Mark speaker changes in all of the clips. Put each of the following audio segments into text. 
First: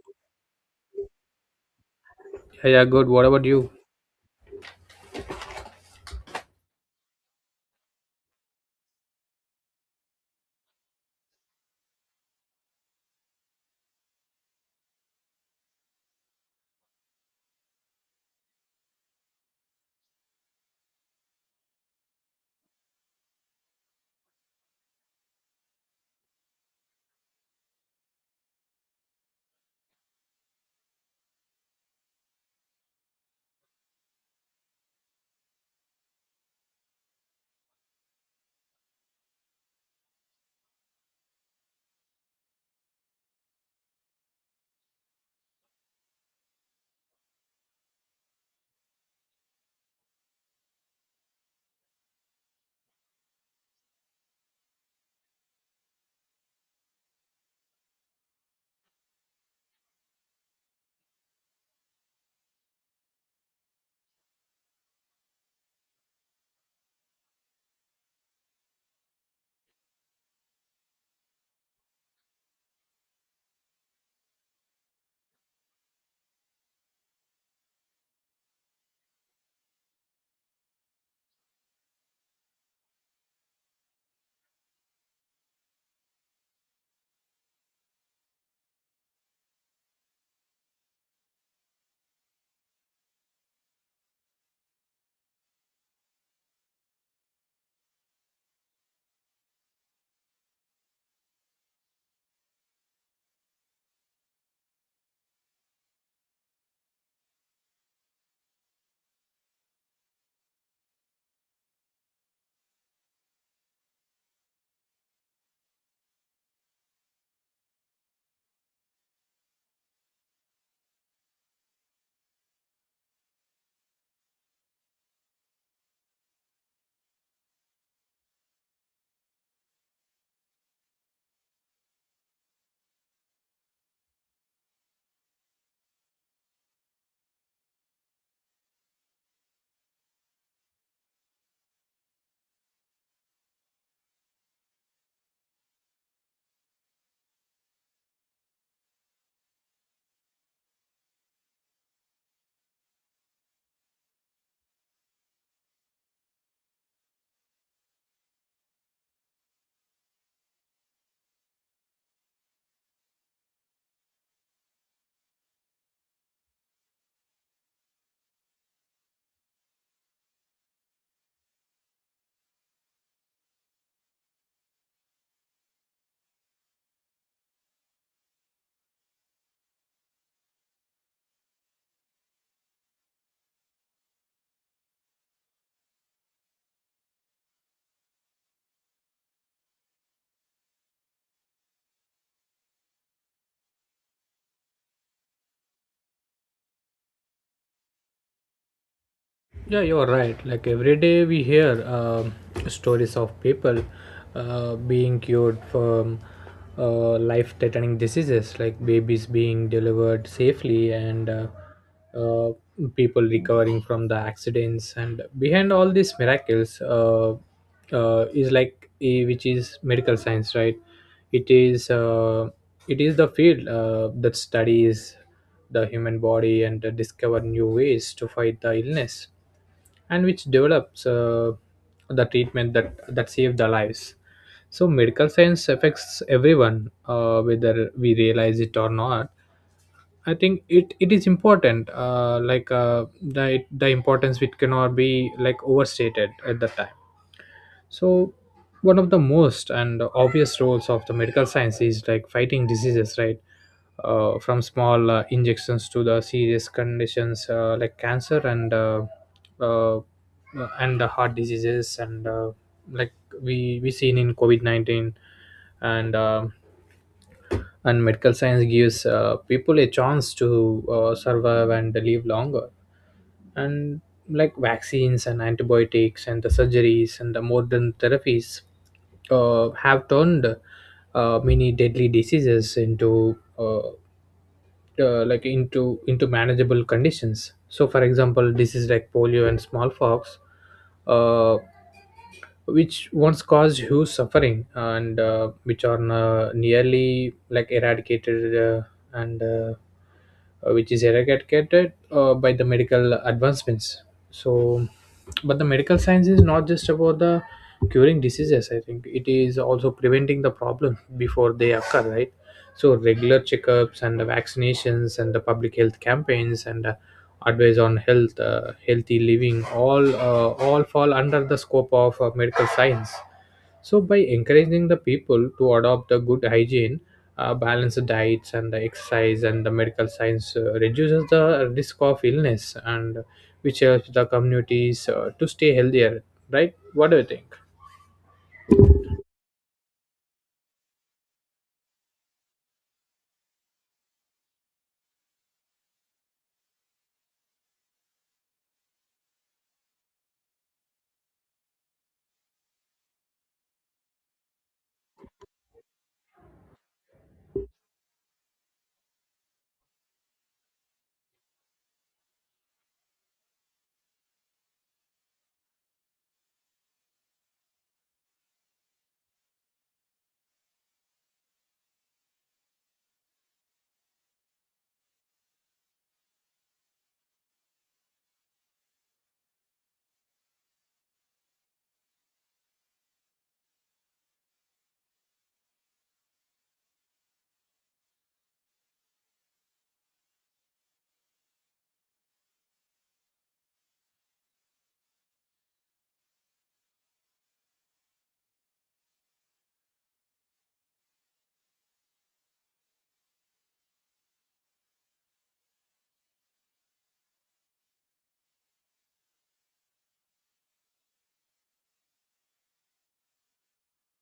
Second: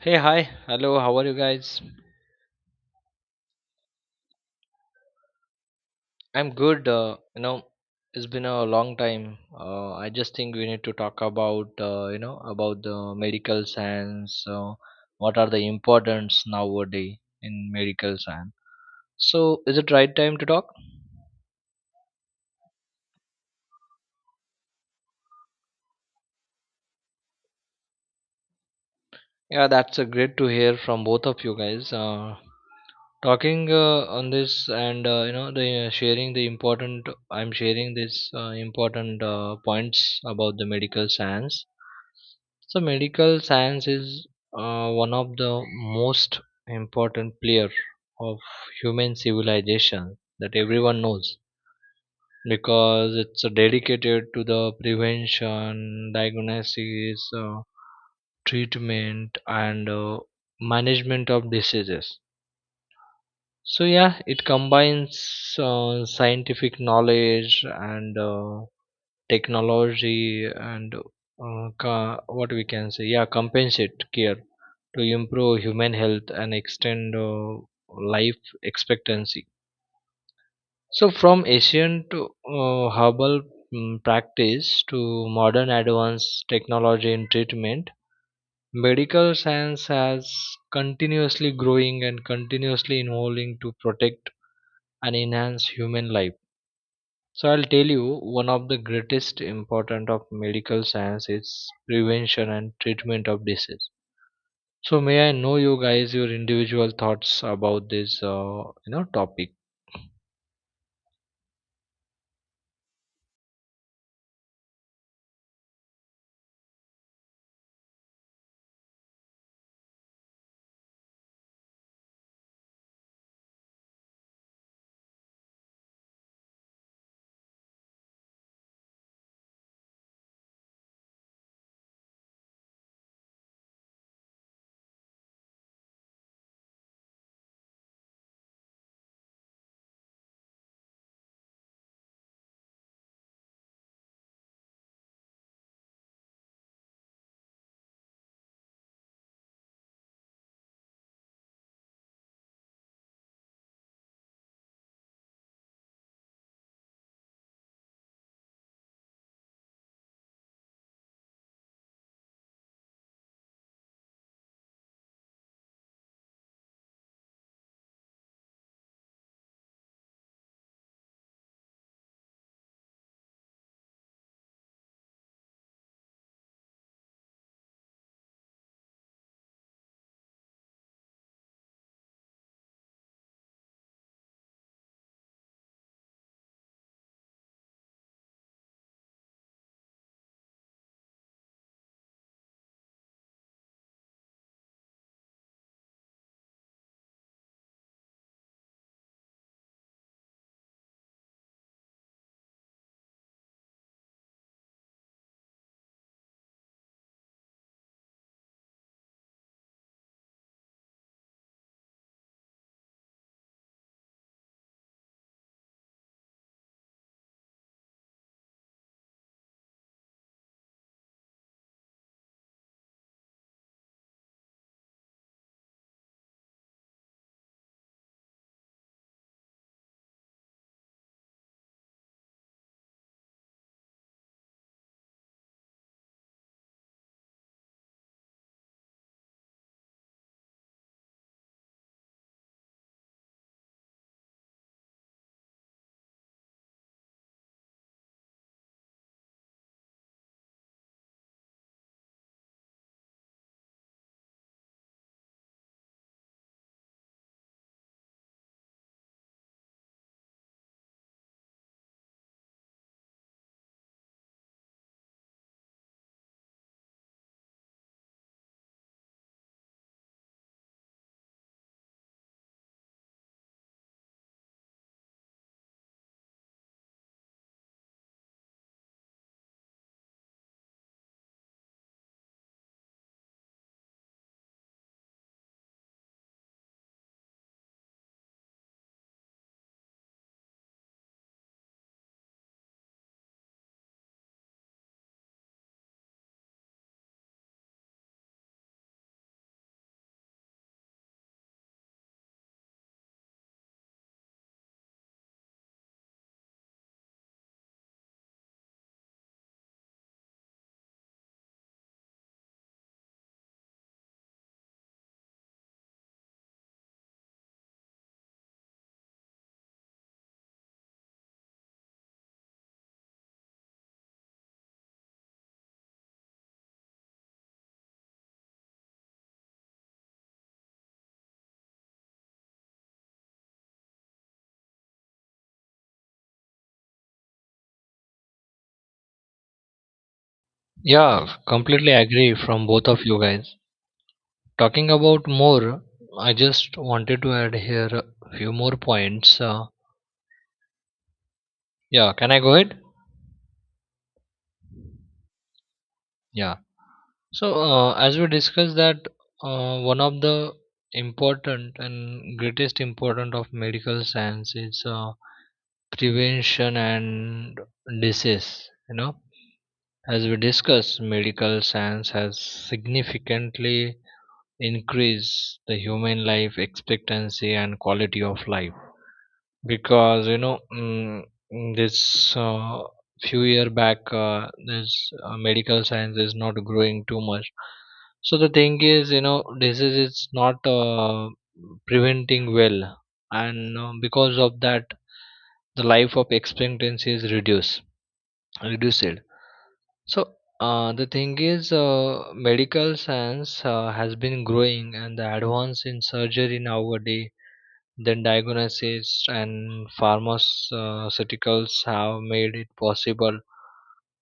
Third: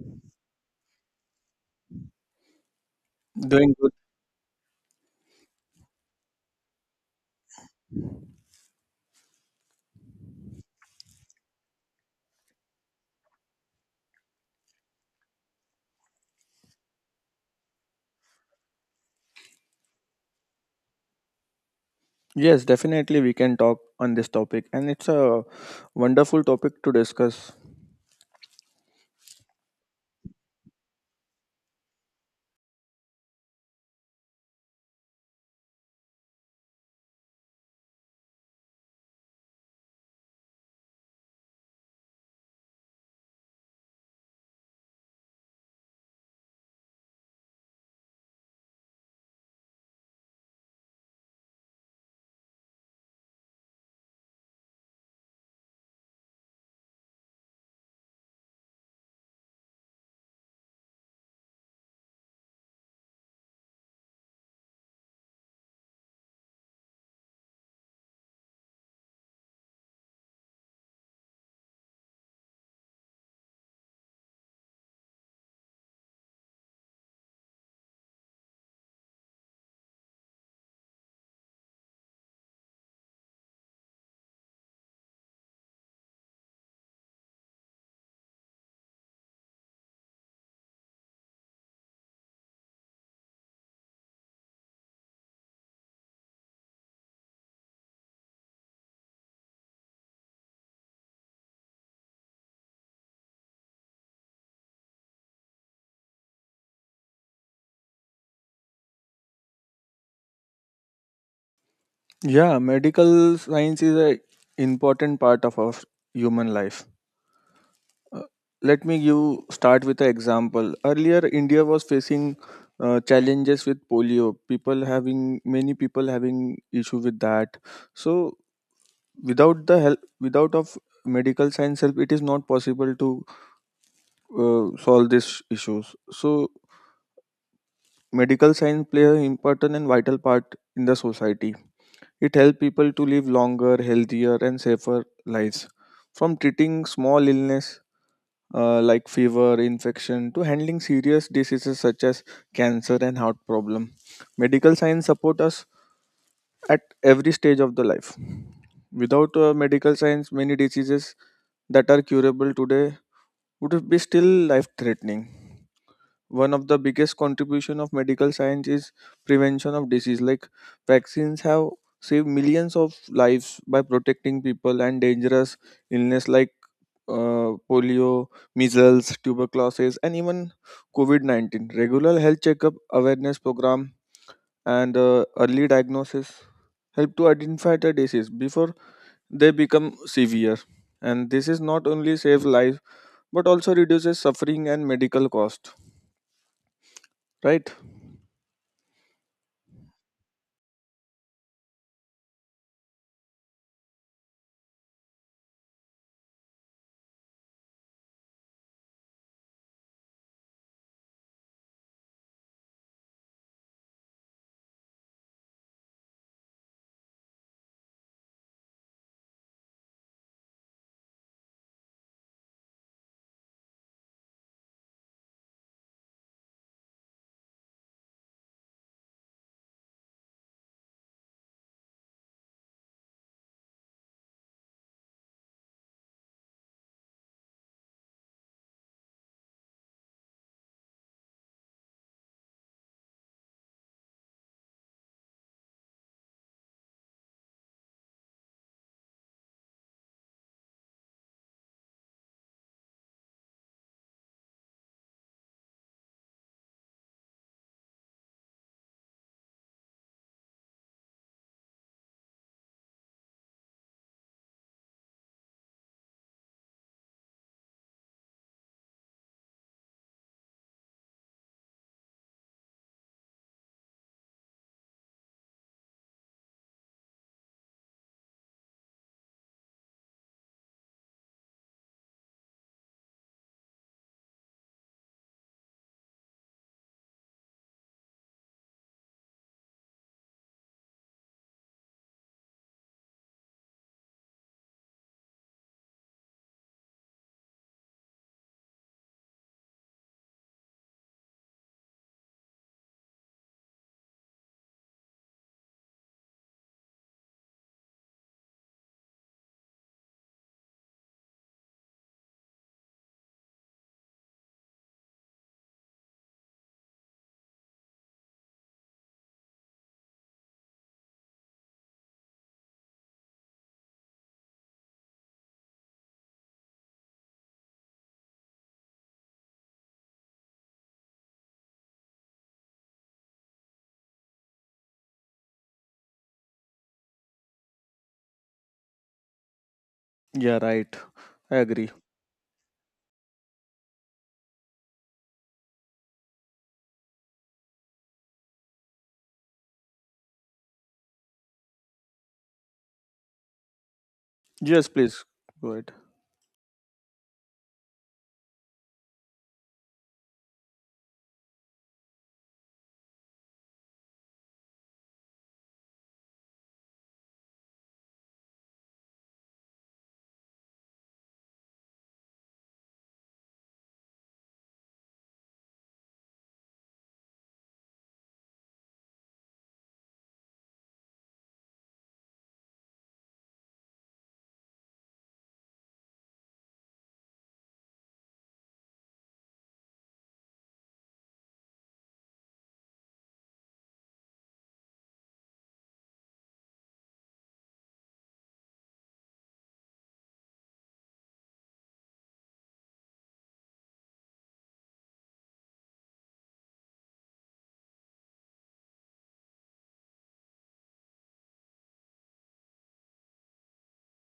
Speaker 1: Hey, hi. Hello, how are you guys?
Speaker 2: Yeah, yeah, good. What about you?
Speaker 3: Doing good.
Speaker 1: I'm good. It's been a long time. I just think we need to talk about, about the medical science. What are the importance nowadays in medical science? So, is it right time to talk?
Speaker 3: Yes, definitely we can talk on this topic, and it's a wonderful topic to discuss.
Speaker 1: Yeah, that's a great to hear from both of you guys. Talking on this and you know the sharing the important I'm sharing this important points about the medical science. So medical science is one of the most important player of human civilization that everyone knows because it's dedicated to the prevention, diagnosis, treatment, and management of diseases. So yeah, it combines scientific knowledge and technology and what we can say, yeah, compensate care to improve human health and extend life expectancy. So from ancient herbal practice to modern advanced technology in treatment, medical science has continuously growing and continuously evolving to protect and enhance human life. So I'll tell you one of the greatest important of medical science is prevention and treatment of disease. So may I know you guys your individual thoughts about this topic?
Speaker 3: Yeah, medical science is a important part of our human life. Uh, Let me you start with an example. Earlier, India was facing challenges with polio. People having many people having issue with that. So without the help, without of medical science help, it is not possible to solve these issues. So medical science play an important and vital part in the society. It helps people to live longer, healthier, and safer lives. From treating small illness like fever, infection, to handling serious diseases such as cancer and heart problem, medical science support us at every stage of the life. Without medical science, many diseases that are curable today would be still life-threatening. One of the biggest contribution of medical science is prevention of disease, like vaccines have saved millions of lives by protecting people and dangerous illness like polio, measles, tuberculosis, and even COVID-19. Regular health checkup, awareness program, and early diagnosis help to identify the disease before they become severe, and this is not only save lives but also reduces suffering and medical cost, right?
Speaker 2: Yeah, you're right. Like every day we hear stories of people being cured from life threatening diseases, like babies being delivered safely and uh, people recovering from the accidents. And behind all these miracles is like, which is medical science, right? It is, uh, it is the field that studies the human body and discover new ways to fight the illness and which develops the treatment that saved their lives. So medical science affects everyone, whether we realize it or not. I think it is important, the importance which cannot be like overstated at the time. So, one of the most and obvious roles of the medical science is like fighting diseases, right? From small injections to the serious conditions like cancer uh, uh, and the heart diseases and like we seen in COVID 19 and um and medical science gives people a chance to survive and live longer. And like vaccines and antibiotics and the surgeries and the modern therapies have turned many deadly diseases into like into manageable conditions. So for example, diseases like polio and smallpox, uh, which once caused huge suffering and which are nearly like eradicated, and which is eradicated by the medical advancements. So but the medical science is not just about the curing diseases, I think it is also preventing the problem before they occur, right? So regular checkups and the vaccinations and the public health campaigns and advice on health, healthy living, all fall under the scope of medical science. So by encouraging the people to adopt a good hygiene, balanced diets, and the exercise and the medical science reduces the risk of illness, and which helps the communities to stay healthier. Right? What do you think?
Speaker 3: Yeah, right.
Speaker 1: Yeah,
Speaker 3: I
Speaker 1: completely
Speaker 3: agree.
Speaker 1: agree from both of you guys. Talking about more, I just wanted to add here a few more points. Yeah, can I go ahead?
Speaker 3: Yes, please go ahead.
Speaker 1: Yeah. So, as we discussed that one of the important and greatest important of medical science is prevention and disease. You know, as we discussed, medical science has significantly increased the human life expectancy and quality of life, because you know, this few year back this medical science is not growing too much. So the thing is, you know, disease is not preventing well, and because of that the life of expectancy is reduced. So the thing is, medical science has been growing, and the advance in surgery nowadays, then diagnosis and pharmaceuticals have made it possible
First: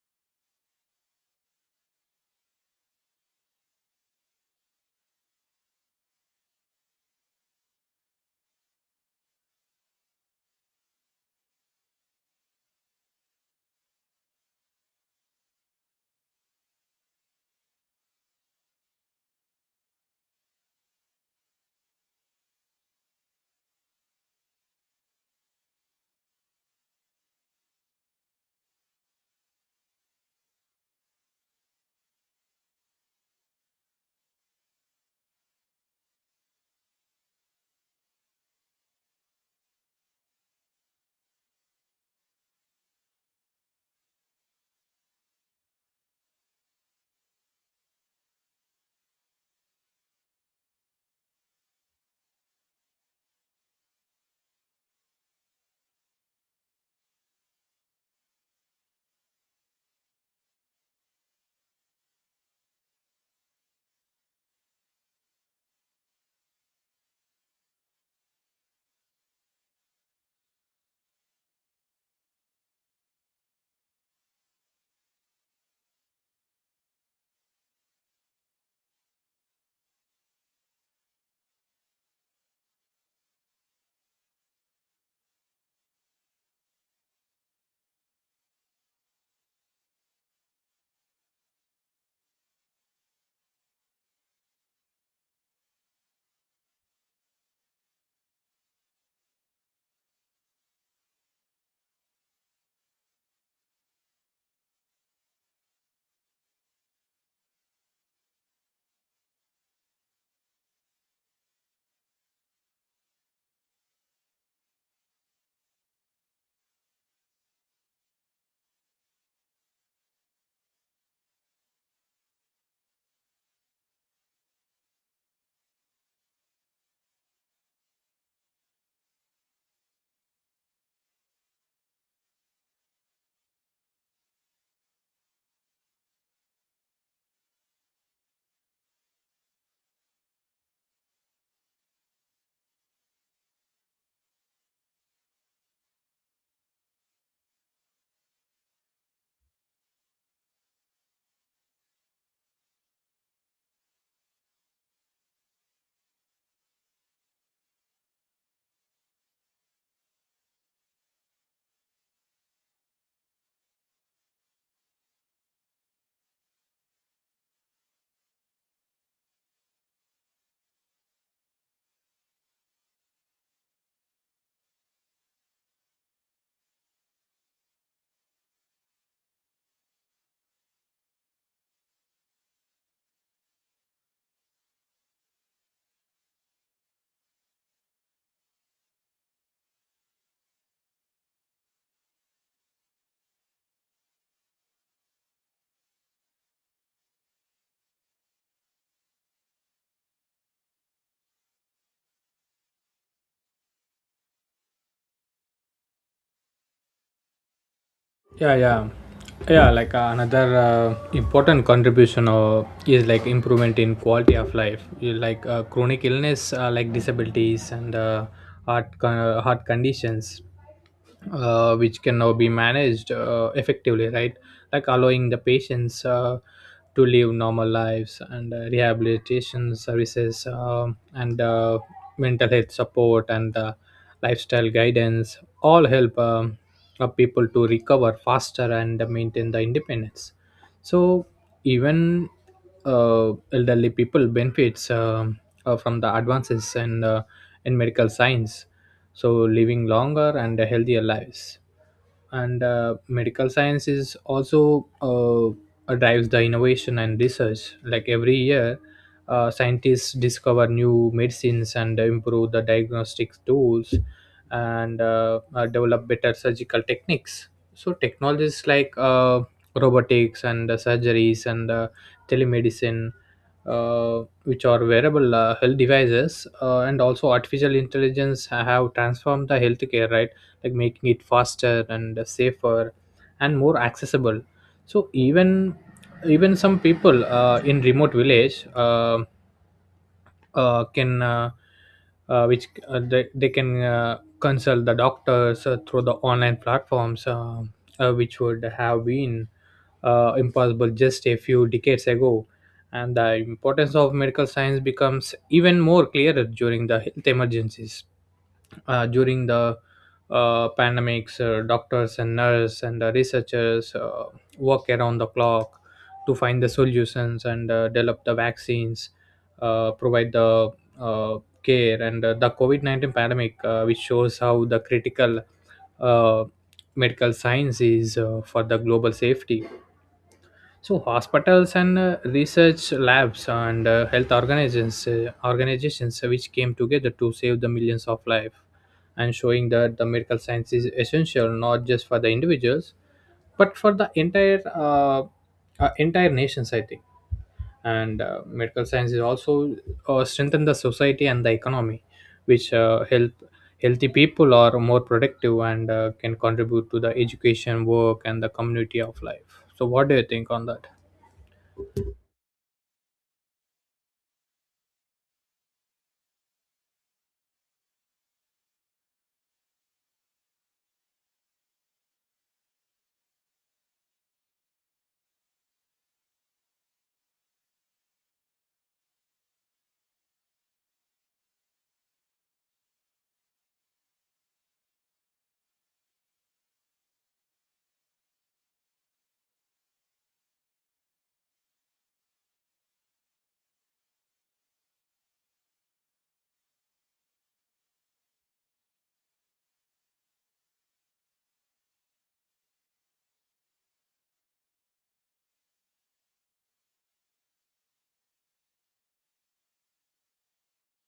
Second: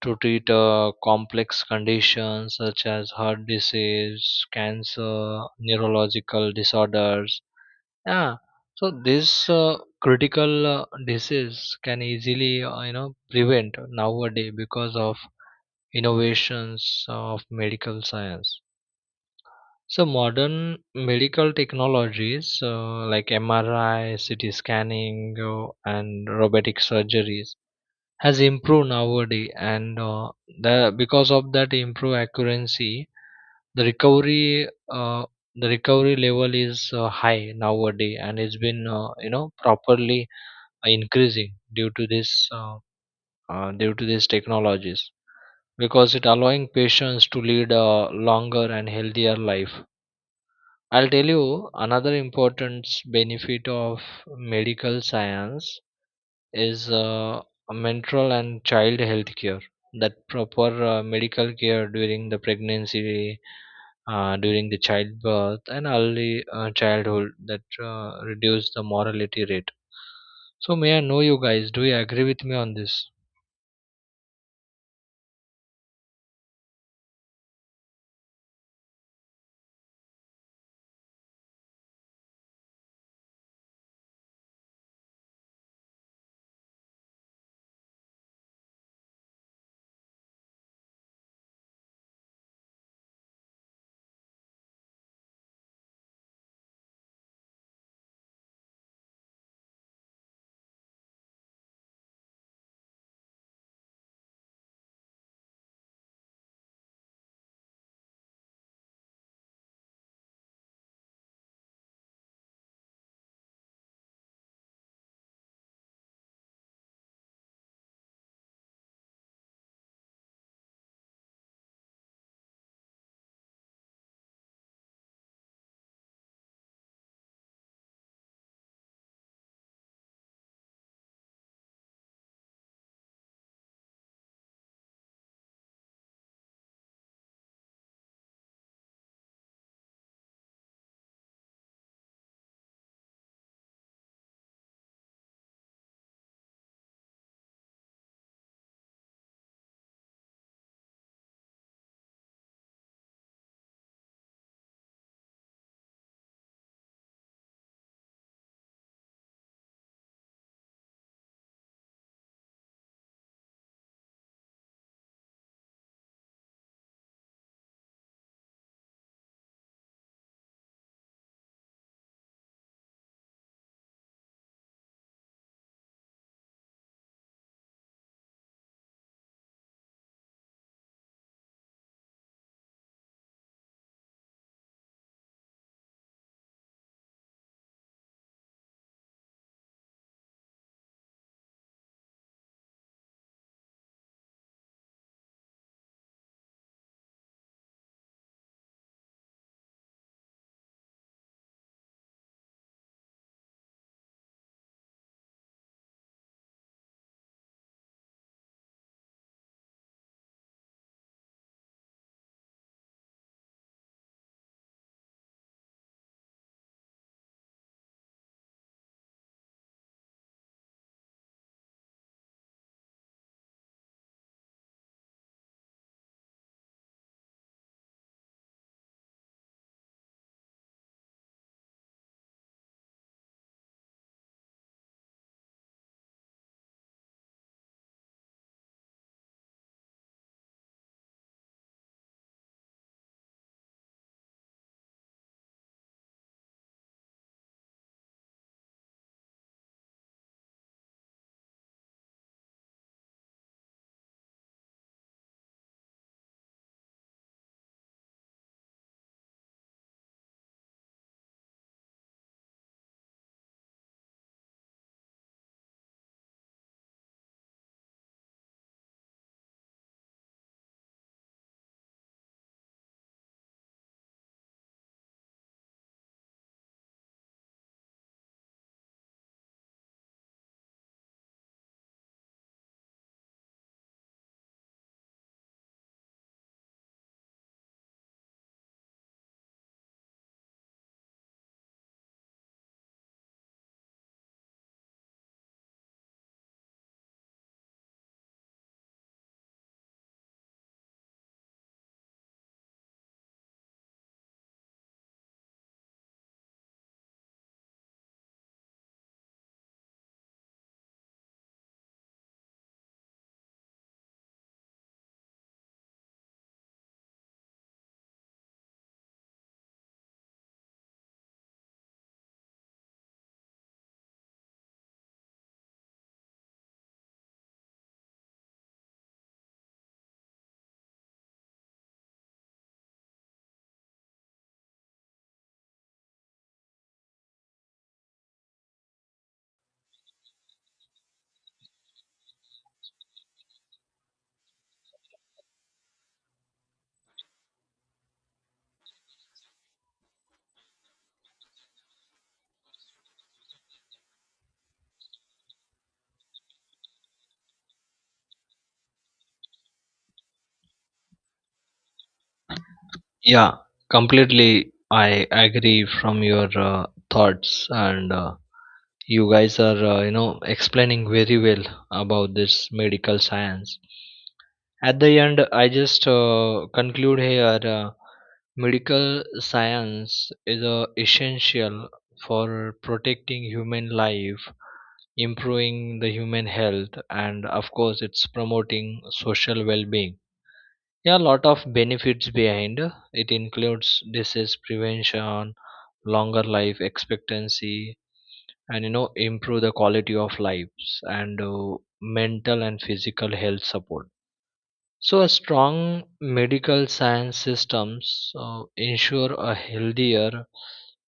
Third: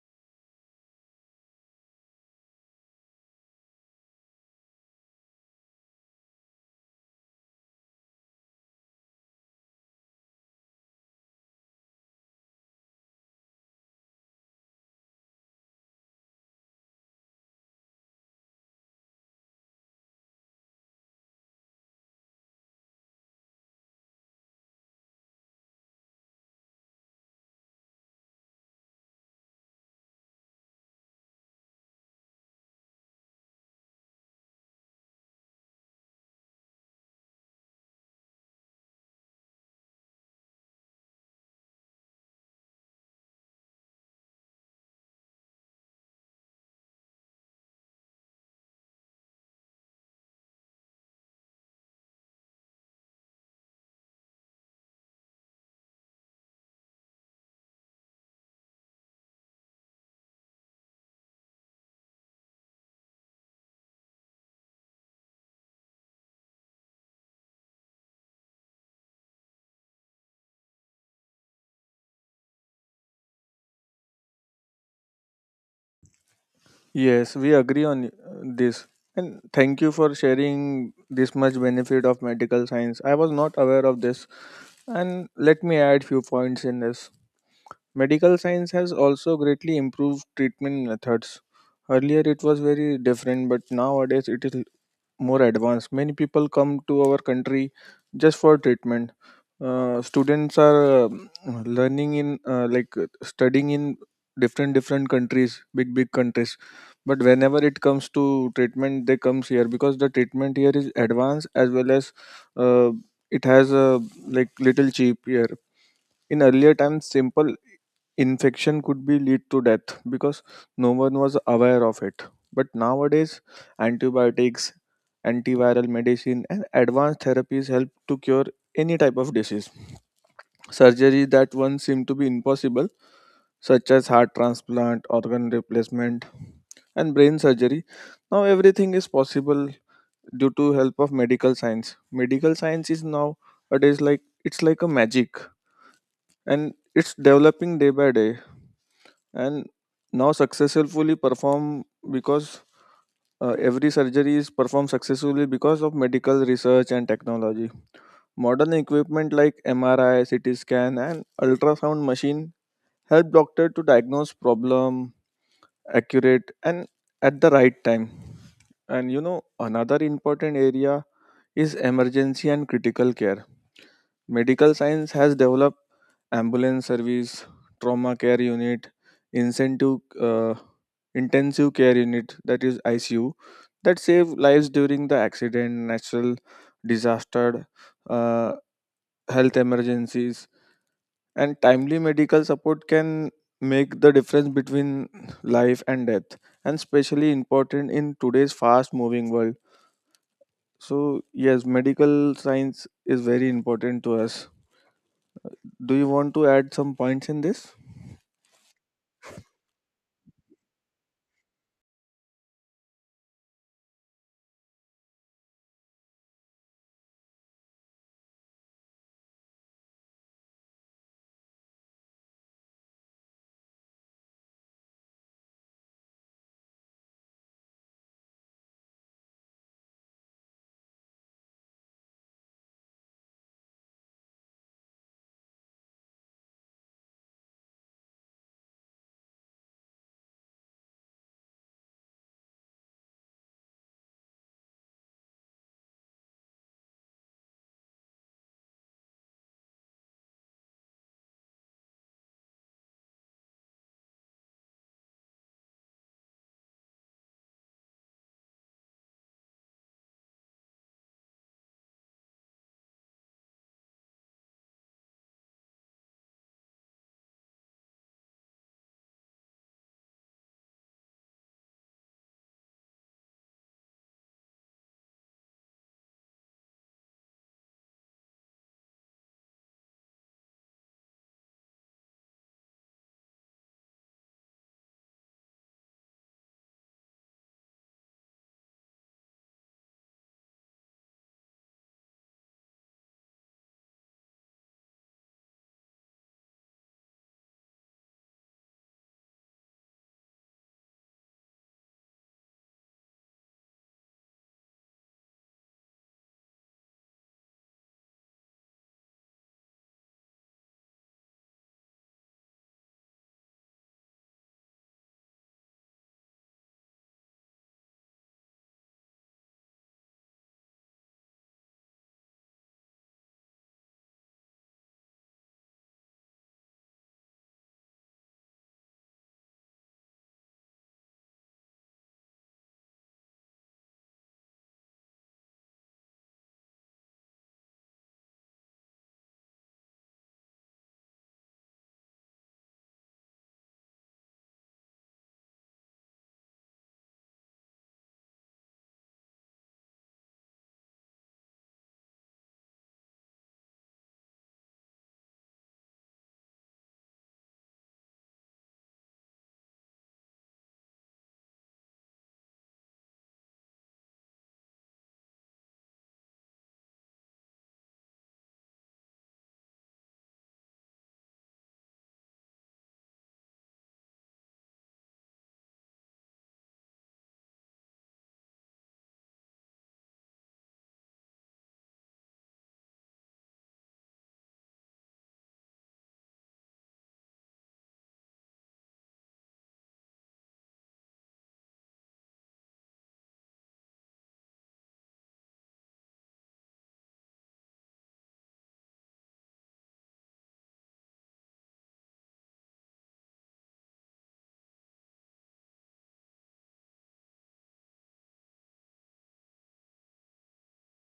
Speaker 1: to treat complex conditions such as heart disease, cancer, neurological disorders. Yeah, so this critical disease can easily prevent nowadays because of innovations of medical science. So modern medical technologies like MRI, CT scanning, and robotic surgeries has improved nowadays, and the because of that improved accuracy, the recovery uh, the recovery level is high nowadays, and it's been properly increasing due to this due to these technologies, because it allowing patients to lead a longer and healthier life. I'll tell you another important benefit of medical science is mental and child health care. That proper medical care during the pregnancy, during the childbirth, and early childhood that reduce the mortality rate. So, may I know you guys? Do you agree with me on this?
Speaker 3: Yes, we agree on this. And thank you for sharing this much benefit of medical science. I was not aware of this. And let me add few points in this. Medical science has also greatly improved treatment methods. Earlier it was very different, but nowadays it is more advanced. Many people come to our country just for treatment. Students are learning in studying in different different countries, big big countries. But whenever it comes to treatment, they comes here because the treatment here is advanced as well as uh, it has a like little cheap here. In earlier times, simple infection could be lead to death because no one was aware of it. But nowadays, antibiotics, antiviral medicine, and advanced therapies help to cure any type of disease. Surgery that once seemed to be impossible, such as heart transplant, organ replacement, and brain surgery, now everything is possible due to help of medical science. Medical science is now nowadays like it's like a magic, and it's developing day by day, and now successfully perform because every surgery is performed successfully because of medical research and technology. Modern equipment like MRI, CT scan, and ultrasound machine help doctor to diagnose problem accurate and at the right time. And you know another important area is emergency and critical care. Medical science has developed ambulance service, trauma care unit, incentive, uh, intensive care unit, that is ICU, that save lives during the accident, natural disaster, uh, health emergencies, and timely medical support can make the difference between life and death, and especially important in today's fast-moving world. So yes, medical science is very important to us. Do you want to add some points in this?
Speaker 2: yeah yeah yeah, like another important contribution is like improvement in quality of life. You like chronic illness like disabilities and heart conditions which can now be managed effectively, right? Like allowing the patients to live normal lives and rehabilitation services and mental health support and lifestyle guidance all help people to recover faster and maintain the independence. So even uh, elderly people benefits from the advances in in medical science, so living longer and healthier lives. And medical science is also drives the innovation and research. Like every year scientists discover new medicines and improve the diagnostic tools and develop better surgical techniques. So technologies like robotics and surgeries and telemedicine, which are wearable health devices and also artificial intelligence have transformed the healthcare, right? Like making it faster and safer and more accessible. So even some people in remote village, can which they can consult the doctors through the online platforms, which would have been impossible just a few decades ago. And the importance of medical science becomes even more clearer during the health emergencies, during the pandemics. Doctors and nurses and the researchers work around the clock to find the solutions and develop the vaccines, provide the uh, care. And the COVID 19 pandemic, which shows how the critical uh, medical science is for the global safety. So hospitals and research labs and health organizations which came together to save the millions of lives, and showing that the medical science is essential not just for the individuals but for the entire entire nations, I think. And medical science is also strengthen the society and the economy, which help healthy people are more productive and can contribute to the education, work, and the community of life. So what do you think on that?
Speaker 1: Yeah, completely. I agree from your thoughts and. You guys are, explaining very well about this medical science. At the end, I just conclude here. Medical science is essential for protecting human life, improving the human health, and of course, it's promoting social well-being. Yeah, a lot of benefits behind. It includes disease prevention, longer life expectancy, and you know improve the quality of lives, and mental and physical health support. So a strong medical science systems ensure a healthier,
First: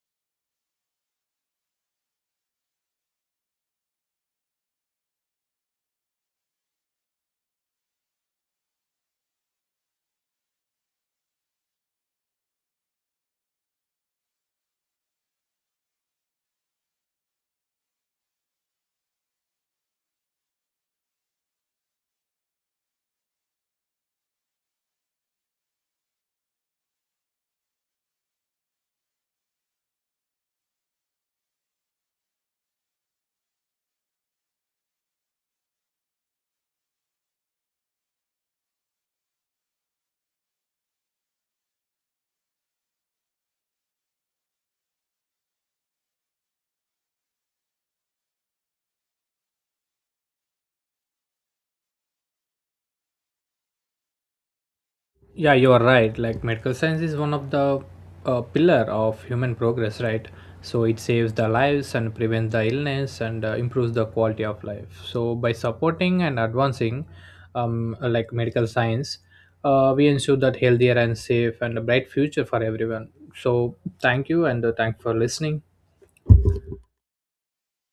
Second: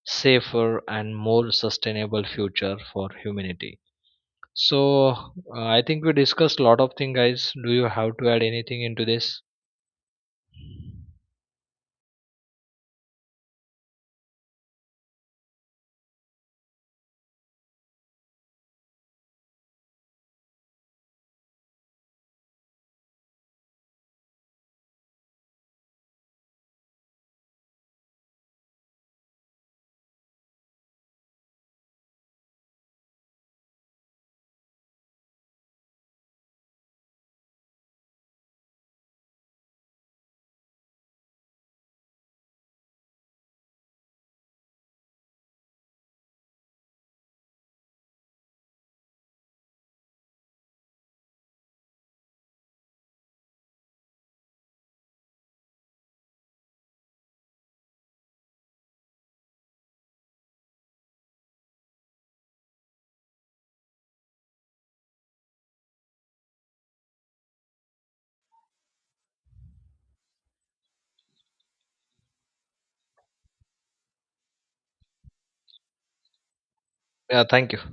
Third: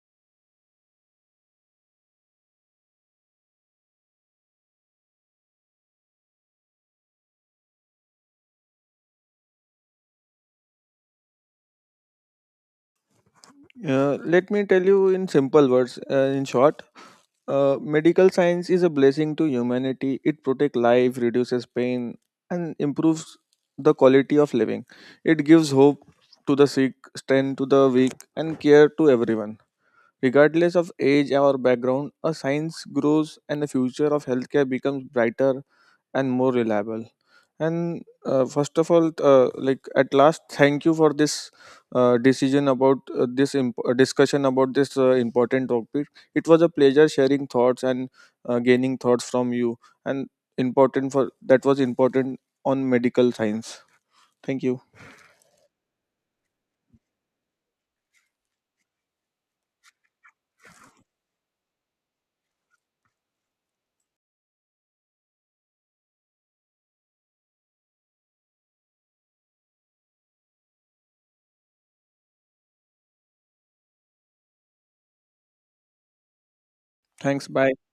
Speaker 1: safer, and more sustainable future for humanity. So I think we discussed a lot of things, guys. Do you have to add anything into this?
Speaker 3: Let me tell you in simple words. In short, medical science is a blessing to humanity. It protects life, reduces pain, and improves the quality of living. It gives hope to the sick, strength to the weak, and care to everyone. Regardless of age or background, a science grows and the future of healthcare becomes brighter and more reliable. And first of all, at last, thank you for this decision about this discussion about this important topic. It was a pleasure sharing thoughts and gaining thoughts from you, and important for that was important on medical science. Thank you.
Speaker 2: Yeah, you are right. Like medical science is one of the pillar of human progress, right? So it saves the lives and prevents the illness and improves the quality of life. So by supporting and advancing like medical science, we ensure that healthier and safe and a bright future for everyone. So thank you and thank for listening.
Speaker 1: Yeah,
Speaker 3: Thanks,
Speaker 1: thank
Speaker 3: bye.
Speaker 1: you.